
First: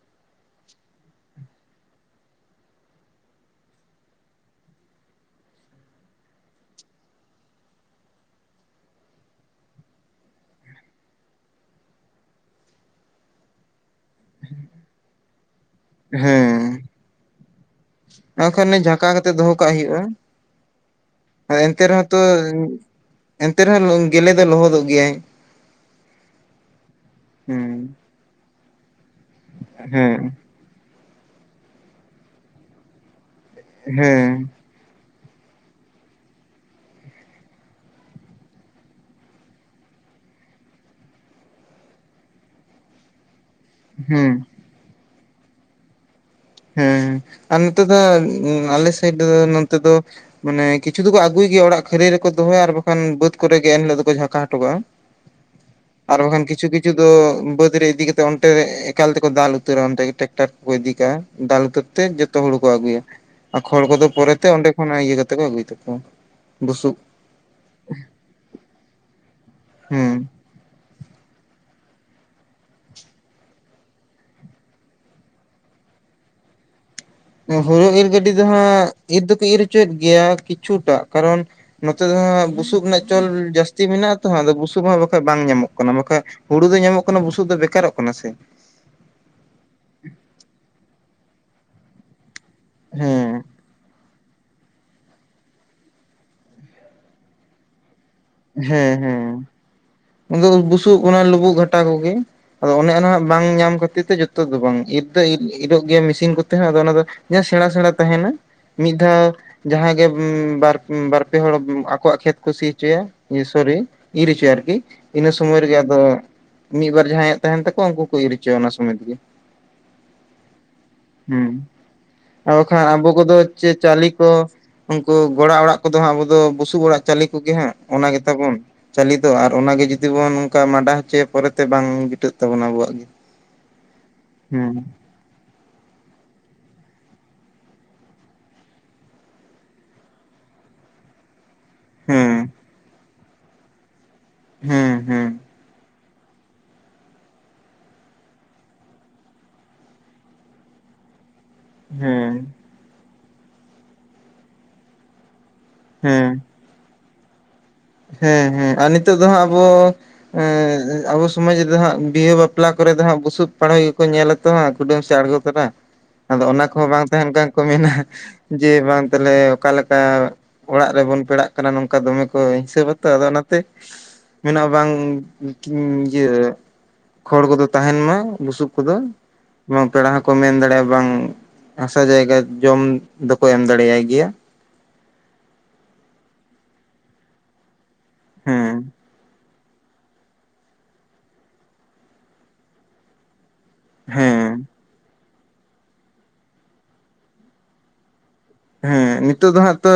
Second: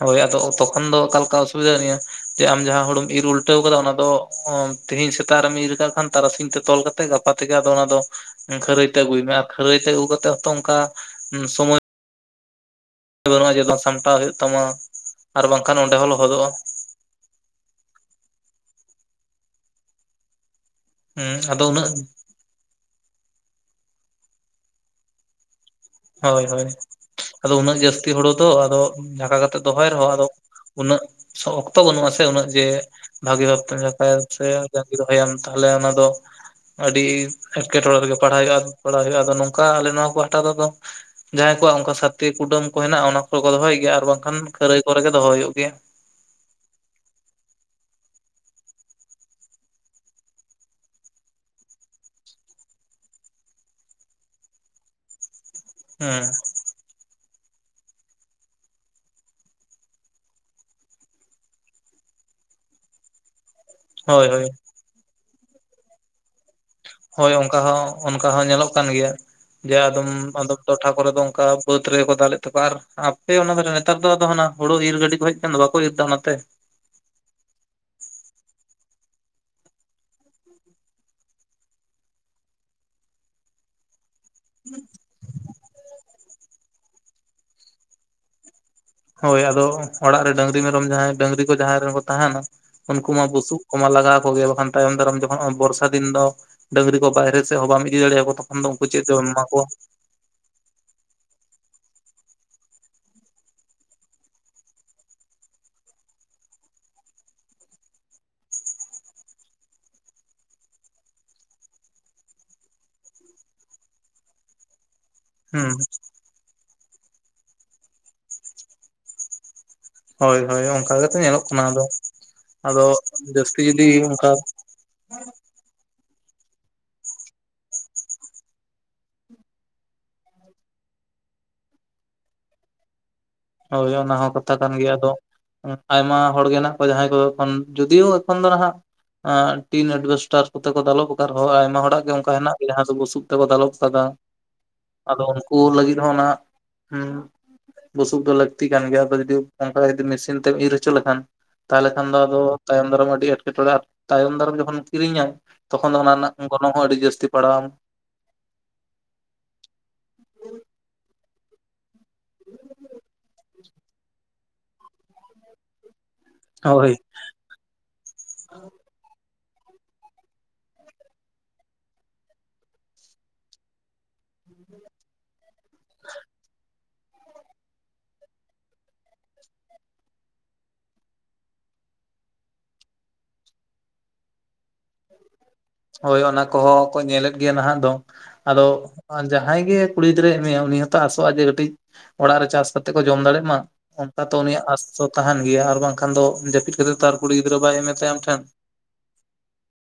ᱦᱳᱭ ᱟᱫᱚ ᱚ ᱛᱚᱠᱷᱚᱱ ᱫᱚ ᱚᱠᱟᱞᱮᱠᱟ ᱚᱥᱩᱵᱤᱫᱟ ᱱᱤᱭᱟᱹ ᱡᱮ ᱟᱢ ᱡᱟᱦᱟᱸ ᱦᱩᱲᱩᱢ ᱤᱨ ᱩᱞᱴᱟᱹᱣ ᱠᱟᱫᱟ ᱚᱱᱟ ᱫᱚ ᱚ ᱛᱮᱦᱤᱧ ᱥᱮᱛᱟᱜ ᱨᱮᱢ ᱤᱨ ᱠᱟᱜ ᱠᱷᱟᱱ ᱛᱟᱨᱟᱥᱤᱧ ᱛᱮ ᱛᱚᱞ ᱠᱟᱛᱮᱜ ᱜᱟᱯᱟ ᱛᱮᱜᱮ ᱟᱫᱚ ᱚᱱᱟ ᱫᱚ ᱮᱸ ᱠᱷᱟᱹᱨᱟᱹᱭ ᱛᱮ ᱟᱹᱜᱩᱭ ᱢᱮ ᱟᱨ ᱠᱷᱟᱹᱨᱟᱹᱭ ᱛᱮ ᱟᱹᱜᱩ ᱠᱟᱛᱮᱜ ᱦᱚᱸᱛᱚ ᱚᱱᱠᱟ ᱩᱸ ᱥᱚᱢᱚᱭ ᱵᱟᱹᱱᱩᱜᱼᱟ ᱡᱮᱛᱚ ᱥᱟᱢᱴᱟᱣ ᱦᱩᱭᱩᱜ ᱛᱟᱢᱟ, ᱟᱨ ᱵᱟᱝᱠᱷᱟᱱ ᱚᱸᱰᱮ ᱦᱚᱸ ᱞᱚᱦᱚᱫᱚᱜᱼᱟ᱾ ᱟ ᱠᱷᱟᱱ ᱱᱮ ᱡᱷᱟᱠᱟ ᱠᱟᱛᱮᱜ ᱫᱚᱦᱚ ᱠᱟᱜ ᱦᱩᱭᱩᱜᱼᱟ᱾ ᱦᱩᱸ ᱮ ᱟᱫᱚ ᱮᱱᱛᱮ ᱩᱱᱟᱹᱜ ᱨᱮᱦᱚᱸ ᱛᱚ ᱮᱱᱛᱮ ᱨᱮᱦᱚᱸ ᱞᱚ ᱜᱮᱞᱮ ᱫᱚ ᱞᱚᱦᱚᱫᱚᱜ ᱜᱮᱭᱟᱭ᱾ ᱦᱳᱭ, ᱦᱳᱭ᱾ ᱟᱫᱚ ᱩᱱᱟᱹᱜ ᱦᱮᱸ ᱡᱟᱹᱥᱛᱤ ᱦᱩᱲᱩ ᱛᱚ ᱟᱫᱚ ᱰᱷᱟᱠᱟ ᱠᱟᱛᱮᱜ ᱫᱚᱦᱚᱭ ᱨᱮᱦᱚᱸ ᱦᱮᱸ ᱟᱫᱚ ᱩᱱᱟᱹᱜ ᱥᱚ ᱚᱠᱛᱚ ᱵᱟᱹᱱᱩᱜᱼᱟ ᱥᱮ ᱩᱱᱟᱹᱜ ᱡᱮ ᱵᱷᱟᱜᱤ ᱵᱷᱟᱵ ᱛᱮᱢ ᱱᱟᱯᱟᱭᱟᱢ ᱥᱮ ᱦᱮᱸ ᱡᱟᱜ ᱜᱮ ᱨᱚᱦᱚᱭᱟᱢ ᱛᱟᱦᱚᱞᱮ ᱚᱱᱟ ᱫᱚ᱾ ᱟᱹᱰᱤ ᱮᱴᱠᱮᱼᱴᱚᱲᱮ ᱨᱮᱜᱮ ᱯᱟᱲᱦᱟ ᱦᱩᱭᱩᱜᱼᱟ ᱯᱟᱲᱦᱟ ᱦᱩᱭᱩᱜᱼᱟ ᱟᱫᱚ ᱱᱚᱝᱠᱟ ᱟᱞᱮ ᱱᱚᱣᱟ ᱯᱟᱦᱴᱟ ᱨᱮᱫᱚ᱾ ᱡᱟᱦᱟᱸᱭ ᱠᱚᱣᱟᱜ ᱚᱱᱠᱟ ᱥᱟᱛᱤ ᱠᱩᱰᱟᱹᱢ ᱠᱚ ᱦᱮᱱᱟᱜᱼᱟ ᱚᱱᱟ ᱠᱚᱨᱮ ᱠᱚ ᱫᱚᱦᱚᱭ ᱜᱮᱭᱟ ᱟᱨ ᱦᱮᱸ ᱵᱟᱝᱠᱷᱟᱱ ᱠᱷᱟᱹᱨᱟᱹᱭ ᱠᱚᱨᱮ ᱜᱮ ᱫᱚᱦᱚ ᱦᱩᱭᱩᱜ ᱜᱮᱭᱟ᱾ ᱦᱩᱸ, ᱟᱨ ᱱᱤᱛᱚ ᱫᱚ ᱩᱸ ᱟᱞᱮ ᱥᱮᱰ ᱫᱚ ᱱᱚᱱᱛᱮ ᱫᱚ ᱢᱟᱱᱮ ᱠᱤᱪᱷᱩ ᱫᱚᱠᱚ ᱟᱹᱜᱩᱭ ᱜᱮᱭᱟ ᱚᱲᱟᱜ ᱠᱷᱟᱹᱨᱟᱹᱭ ᱨᱮᱠᱚ ᱫᱚᱦᱚᱭᱟ ᱟᱨ ᱵᱟᱠᱷᱟᱱ ᱵᱟᱹᱫᱽ ᱠᱚᱨᱮ ᱜᱮ ᱮᱱᱦᱤᱞᱳᱜ ᱫᱚᱠᱚ ᱡᱷᱟᱠᱟ ᱦᱚᱴᱚᱠᱟᱜᱼᱟ᱾ ᱟᱨ ᱦᱩᱸ ᱵᱟᱠᱷᱟᱱ ᱠᱤᱪᱩ ᱠᱤ ᱠᱤᱪᱷᱩ ᱫᱚ ᱵᱟᱹᱫ ᱨᱮ ᱤᱫᱤ ᱠᱟᱛᱮ ᱚᱱᱰᱮ ᱮᱠᱟᱞ ᱛᱮᱠᱚ ᱫᱟᱞ ᱩᱛᱟᱹᱨᱟ ᱚᱱᱰᱮ ᱴᱮᱠᱴᱟᱨ ᱠᱚᱠᱚ ᱤᱫᱤ ᱠᱟᱜ-ᱟ᱾ ᱫᱟᱞ ᱩᱛᱟ. ᱨ ᱛᱮ ᱡᱚᱛᱚ ᱦᱩᱲᱩ ᱠᱚ ᱟᱹᱜᱩᱭᱟ ᱟᱨ ᱠᱷᱚᱲ ᱠᱚᱫᱚ ᱦᱳᱭ ᱦᱳᱭ ᱯᱚᱨᱮᱛᱮ ᱚᱸᱰᱮ ᱦᱚ ᱚᱱᱟ ᱤᱭᱟᱹ ᱠᱟᱛ ᱠᱚ ᱟᱹᱜᱩᱭ ᱛᱟᱠᱚ ᱵᱩᱥᱩᱵ ᱦᱳᱭ ᱚᱱᱠᱟ ᱦᱚᱸ ᱚᱱᱠᱟ ᱦᱚᱸ ᱧᱮᱞᱚᱜ ᱠᱟᱱ ᱜᱮᱭᱟ ᱡᱮ ᱟᱫᱚᱢ ᱦᱮᱸ ᱟᱫᱚᱢ ᱴᱚᱴᱷᱟ ᱠᱚᱨᱮ ᱫᱚ ᱚᱱᱠᱟ ᱵᱟᱹᱫ ᱨᱮᱠᱚ ᱫᱟᱞᱮᱫ ᱛᱟᱠᱚᱣᱟ, ᱟᱨ ᱟᱯᱮ ᱚᱱᱟ ᱫᱷᱟᱨᱮ ᱱᱮᱛᱟᱨ ᱫᱚ ᱟᱫᱚ ᱦᱟᱱᱟ ᱦᱩᱲᱩ ᱤᱨ ᱜᱟᱹᱰᱤ ᱠᱚ ᱦᱮᱡ ᱠᱷᱟᱱ ᱫᱚ ᱵᱟᱠᱚ ᱡᱩᱫ ᱫᱟ ᱚᱱᱟᱛᱮ᱾ ᱦᱳᱲᱳ ᱤᱨ ᱜᱟᱹᱰᱤ ᱫᱚ ᱦᱟᱸᱜ ᱤᱨ ᱫᱚᱠᱚ ᱤᱨ ᱪᱚᱭᱮᱫ ᱜᱮᱭᱟ ᱠᱤᱪᱷᱩᱴᱟᱜ, ᱠᱟᱨᱚᱱ ᱱᱚᱛᱮ ᱫᱚ ᱦᱟᱸᱜ ᱵᱩᱥᱩᱵ ᱨᱮᱱᱟᱜ ᱪᱟᱹᱞ ᱡᱟᱹᱥᱛᱤ ᱢᱮᱱᱟᱜᱼᱟ᱾ ᱛᱚ ᱦᱮᱸ ᱟᱫᱚ ᱵᱩᱥᱩᱵ ᱦᱚᱸ ᱵᱟᱠᱷᱟᱡ ᱵᱟᱝ ᱧᱟᱢᱚᱜ ᱠᱟᱱᱟ ᱵᱟᱠᱷᱟᱡ ᱦᱩᱲᱩ ᱫᱚ ᱧᱟᱢᱚᱜ ᱠᱟᱱᱟ ᱵᱩᱥᱩᱵ ᱫᱚ ᱵᱮᱠᱟᱨᱚᱜ ᱠᱟᱱᱟ ᱥᱮ᱾ ᱦᱳᱭ ᱟᱫᱚ ᱚᱲᱟᱜ ᱨᱮ ᱰᱟᱹᱝᱨᱤ ᱢᱮᱨᱚᱢ ᱡᱟᱦᱟᱸᱭ ᱰᱟᱹᱝᱨᱤ ᱠᱚ ᱡᱟᱦᱟᱸᱭ ᱨᱮᱱ ᱠᱚ ᱛᱟᱦᱮᱱᱟ᱾ ᱩᱱᱠᱩ ᱢᱟ ᱦᱮᱸ ᱵᱩᱥᱩᱵ ᱠᱚᱢᱟ ᱞᱟᱜᱟᱣ ᱠᱚᱜᱮᱭᱟ ᱵᱟᱠᱷᱟᱱ ᱛᱟᱭᱚᱢ ᱫᱟᱨᱟᱢ ᱡᱚᱠᱷᱚᱱ ᱚ ᱵᱚᱨᱥᱟ ᱫᱤᱱ ᱫᱚ ᱰᱟᱹᱝᱨᱤ ᱠᱚ ᱵᱟᱭᱨᱮ ᱥᱮᱜ ᱦᱚ ᱵᱟᱢ ᱤᱫᱤ ᱫᱟᱲᱮ ᱟᱠᱚ᱾ ᱦᱮᱸ ᱦᱮᱸ ᱟᱫᱚ ᱵᱩᱥᱩᱵ ᱚᱱᱟ ᱞᱩᱵᱩᱜ ᱜᱷᱟᱴᱟ ᱠᱚᱜᱮ᱾ ᱟᱫᱚ ᱚᱱᱮ ᱚᱱᱟ ᱵᱟᱝ ᱧᱟᱢ ᱠᱷᱟᱹᱛᱤᱨ ᱛᱮ ᱡᱚᱛᱚ ᱫᱚ ᱵᱟᱝ ᱤᱨ ᱫᱚ ᱤᱨᱚᱜ ᱜᱮᱭᱟ ᱢᱮᱥᱤᱱ ᱠᱚᱛᱮ ᱟᱫᱚ ᱚᱱᱟᱫᱚ ᱮᱭᱟ ᱥᱮᱬᱟ ᱥᱮᱬᱟ ᱛᱟᱦᱮᱱᱟ ᱢᱤᱫ ᱫᱷᱟᱣ ᱡᱟᱦᱟᱸᱜ ᱜᱮ ᱵᱟᱨ ᱯᱮ ᱦᱚᱲ ᱟᱠᱚᱣᱟᱜ ᱠᱷᱮᱛ ᱠᱩᱥᱤ ᱦᱚᱪᱚᱭᱟ‍‌᱾ ᱥᱚᱨᱤ ᱤᱨ ᱦᱚᱪᱚᱭ ᱟᱨᱠᱤ ᱤᱱᱟᱹ ᱥᱚᱢᱚᱭ ᱦᱩᱸ ᱨᱮᱜᱮ ᱟᱫᱚ ᱢᱤᱫᱵᱟᱨ ᱡᱟᱦᱟᱸᱭᱟᱜ ᱛᱟᱦᱮᱱ ᱛᱟᱠᱚᱣᱟ ᱩᱱᱠᱩ ᱠᱚ ᱤᱨ ᱦᱚᱪᱚᱭᱟ ᱚᱱᱟ ᱥᱚᱢᱚᱭ᱾ ᱦᱳᱭ ᱦᱳᱭ ᱚᱱᱠᱟ ᱠᱟᱛᱮ ᱧᱮᱞᱚᱜ ᱦᱩᱸ ᱠᱟᱱᱟ ᱟᱫᱚ ᱟᱨ ᱟᱫᱚ ᱵᱟᱠᱷᱟᱱ ᱟᱵᱚ ᱠᱚᱫᱚ ᱡᱟᱹᱥᱛᱤ ᱪᱮᱫ ᱡᱩᱫᱤ ᱪᱟᱞᱤ ᱠᱚ ᱚᱱᱠᱟ ᱩᱱᱠᱩ ᱜᱚᱲᱟ ᱚᱲᱟᱜ ᱠᱚᱫᱚ ᱦᱟᱸᱜ ᱟᱵᱚ ᱫᱚ ᱵᱩᱥᱩᱵ ᱚᱲᱟᱜ ᱪᱟᱞᱤ ᱠᱚᱜᱮ ᱦᱟᱸᱜ ᱚᱱᱟ ᱜᱮ ᱛᱟᱵᱚᱱ ᱪᱟᱞᱤᱛᱚ ᱟᱨ ᱚᱱᱟᱜᱮ ᱡᱩᱫᱤ ᱵᱚᱱ ᱚᱱᱠᱟ ᱢᱟᱰᱟ ᱦᱚᱪᱚᱭᱟ ᱯᱚᱨᱮᱛᱮ ᱵᱟᱝ ᱡᱤᱴᱟᱹᱜ ᱛᱟᱵᱚᱱᱟ ᱟᱵᱚᱣᱟᱜ ᱜᱮ ᱦᱳᱭ ᱚᱱᱟ ᱦᱚᱸ ᱠᱟᱛᱷᱟ ᱠᱟᱱ ᱜᱮᱭᱟ ᱟᱫᱚ ᱟᱭᱢᱟ ᱦᱚᱲᱜᱮ ᱢᱮᱱᱟᱜᱮᱱᱟᱜ ᱠᱚᱣᱟ ᱡᱟᱦᱟᱸᱭ ᱠᱚ ᱮᱱ ᱡᱩᱫᱤ ᱮᱠᱷᱚᱱ ᱫᱚ ᱱᱟᱦᱟᱜ ᱴᱤᱱ ᱮᱰᱵᱮᱥᱴᱟᱨ ᱛᱮ ᱠᱚ ᱫᱟᱞᱚᱠ ᱟᱠᱟᱫᱟ ᱟᱨᱦᱚᱸ ᱟᱭᱢᱟ ᱦᱚᱲᱟᱜ ᱜᱮ ᱚᱱᱠᱟ ᱦᱮᱸ ᱦᱮᱱᱟᱜ ᱜᱮᱭᱟ ᱡᱟᱦᱟᱸ ᱫᱚ ᱵᱩᱥᱩᱯ ᱛᱮᱠᱚ ᱫᱟᱞᱚᱵ ᱟᱠᱟᱫᱟ ᱦᱮᱸ ᱦᱮᱸ ᱟᱫᱚ ᱦᱮᱸ ᱩᱱᱠᱩ ᱞᱟᱹᱜᱤᱫ ᱦ <inaudible> ᱱᱟ ᱦᱩᱸ ᱥᱩᱵ ᱫᱚ ᱞᱟᱹᱠᱛᱤ ᱠᱟᱱ ᱜᱮᱭᱟ ᱟ ᱡᱫᱤ ᱚᱱᱠᱟᱤ ᱢᱮᱥᱤᱱ ᱛᱮᱢ ᱤᱨ ᱦᱚᱪᱚ ᱞᱮᱠᱷᱟᱱ ᱛᱟᱦᱚᱞᱮ ᱠᱷᱟᱱ ᱫᱚ ᱦᱮᱸ ᱟᱫᱚ ᱛᱟᱭᱚᱢ ᱫᱟᱨᱟᱢ ᱟᱹᱰᱤ ᱮᱸᱴᱠᱮᱴᱚᱲᱮ ᱟᱨ ᱛᱟᱭᱚᱢ ᱫᱟᱨᱟᱢ ᱡᱚᱠᱷᱚᱱ ᱠᱤᱨᱤᱧᱟ ᱛᱚᱠᱷᱚᱱ ᱚᱱᱟ ᱦᱮᱸ ᱚᱱᱟ ᱦᱚᱸ ᱟᱹᱰᱤ ᱡᱟᱹᱥᱛᱤ ᱯᱟᱲᱟᱣᱟᱢ ᱦᱮᱸ ᱦᱮᱸ ᱟᱨ ᱱᱤᱛᱚᱜᱜ ᱫᱚ ᱦᱟᱸᱜ ᱟᱵᱚ ᱟᱵᱚ ᱥᱚᱢᱟᱡ ᱨᱮᱫᱚ ᱦᱟᱜ ᱵᱤᱦᱟᱹ ᱵᱟᱯᱞᱟ ᱠᱚᱨᱮ ᱫᱚ ᱦᱟᱸᱜ ᱵᱩᱥᱩᱵ ᱯᱟᱲᱦᱚᱭ ᱜᱮᱠᱚ ᱧᱮᱞ ᱟᱛᱚ ᱦ ᱠᱩᱰᱟᱹᱢ ᱥᱮ ᱟᱬᱜᱚ ᱛᱚᱨᱟ ᱟᱫᱚ ᱚᱱᱟ ᱠᱚᱦᱚᱸ ᱦᱳᱭ ᱵᱟᱝ ᱚᱱᱠᱟ ᱠᱚ ᱢᱮᱱᱟ ᱡᱮ ᱵᱟᱝ ᱛᱟᱦᱞᱮ ᱚᱠᱟᱞᱮᱠᱟ ᱚᱲᱟᱜ ᱨᱮᱵᱚᱱ ᱯᱮᱲᱟᱜ ᱠᱟᱱᱟ ᱱᱚᱝᱠᱟ ᱫᱚᱢᱮ ᱠᱚ ᱦᱤᱥᱟᱹᱵᱛᱚ ᱟᱫᱚ ᱚᱱᱟᱛᱮ ᱢᱮᱱᱟᱜ-ᱟ ᱵᱟᱝ ᱤᱭᱟᱹ <inaudible> ᱠᱷᱚᱲ ᱠᱚᱫᱚ ᱛᱟᱦᱮᱱ ᱢᱟ ᱵᱩᱥᱩᱵ ᱠᱚᱫᱚ ᱵᱟᱝ ᱯᱮᱲᱟ ᱦᱚᱸᱠᱚ ᱢᱮᱱ ᱫᱟᱲᱮᱭᱟᱜᱼᱟ ᱵᱟᱝ ᱦᱟᱥᱟ ᱡᱟᱭᱜᱟ ᱡᱚᱢ ᱫᱚᱠᱚ ᱮᱢ ᱫᱟᱲᱮᱭᱟᱭ ᱜᱮᱭᱟ᱾ ᱦᱳᱭ ᱚᱱᱟ ᱠᱚᱦᱚᱸ ᱠᱚ ᱧᱮᱞᱮᱫ ᱜᱮᱭᱟ ᱱᱟᱦᱟᱜ ᱫᱚ, ᱟᱫᱚ ᱦᱮᱸ ᱡᱟᱦᱟᱸᱭ ᱜᱮ ᱠᱩᱲᱤ ᱜᱤᱫᱽᱨᱟᱹᱭ ᱮᱢᱟᱭ ᱩᱱᱤ ᱦᱚᱸᱛᱚ ᱟᱥᱚᱜᱼᱟ ᱡᱮ ᱠᱟᱹᱴᱤᱡ ᱚᱲᱟᱜ ᱨᱮ ᱪᱟᱥ ᱠᱟᱛᱮᱜ ᱠᱚ ᱡᱚᱢ ᱫᱟᱲᱮᱜ ᱢᱟ᱾ ᱚᱱᱠᱟ ᱛᱚ ᱩᱱᱤᱭᱟᱜ ᱦᱮᱸ ᱟᱥᱛᱚ ᱛᱟᱦᱮᱱ ᱜᱮᱭᱟ, ᱟᱨ ᱵᱟᱝᱠᱷᱟᱱ ᱫᱚ ᱡᱟᱹᱯᱤᱫ ᱠᱷᱟᱹᱛᱤᱨ ᱛᱚ ᱟᱨ ᱠᱩᱲᱤ ᱜᱤᱫᱽᱨᱟᱹ ᱵᱟᱭ ᱮᱢ ᱛᱟᱭᱟ ᱟᱢᱴᱷᱮᱱ᱾ ᱦᱮᱸ ᱱᱤᱛᱚᱜ ᱫᱚ ᱦᱟᱜ ᱛᱚ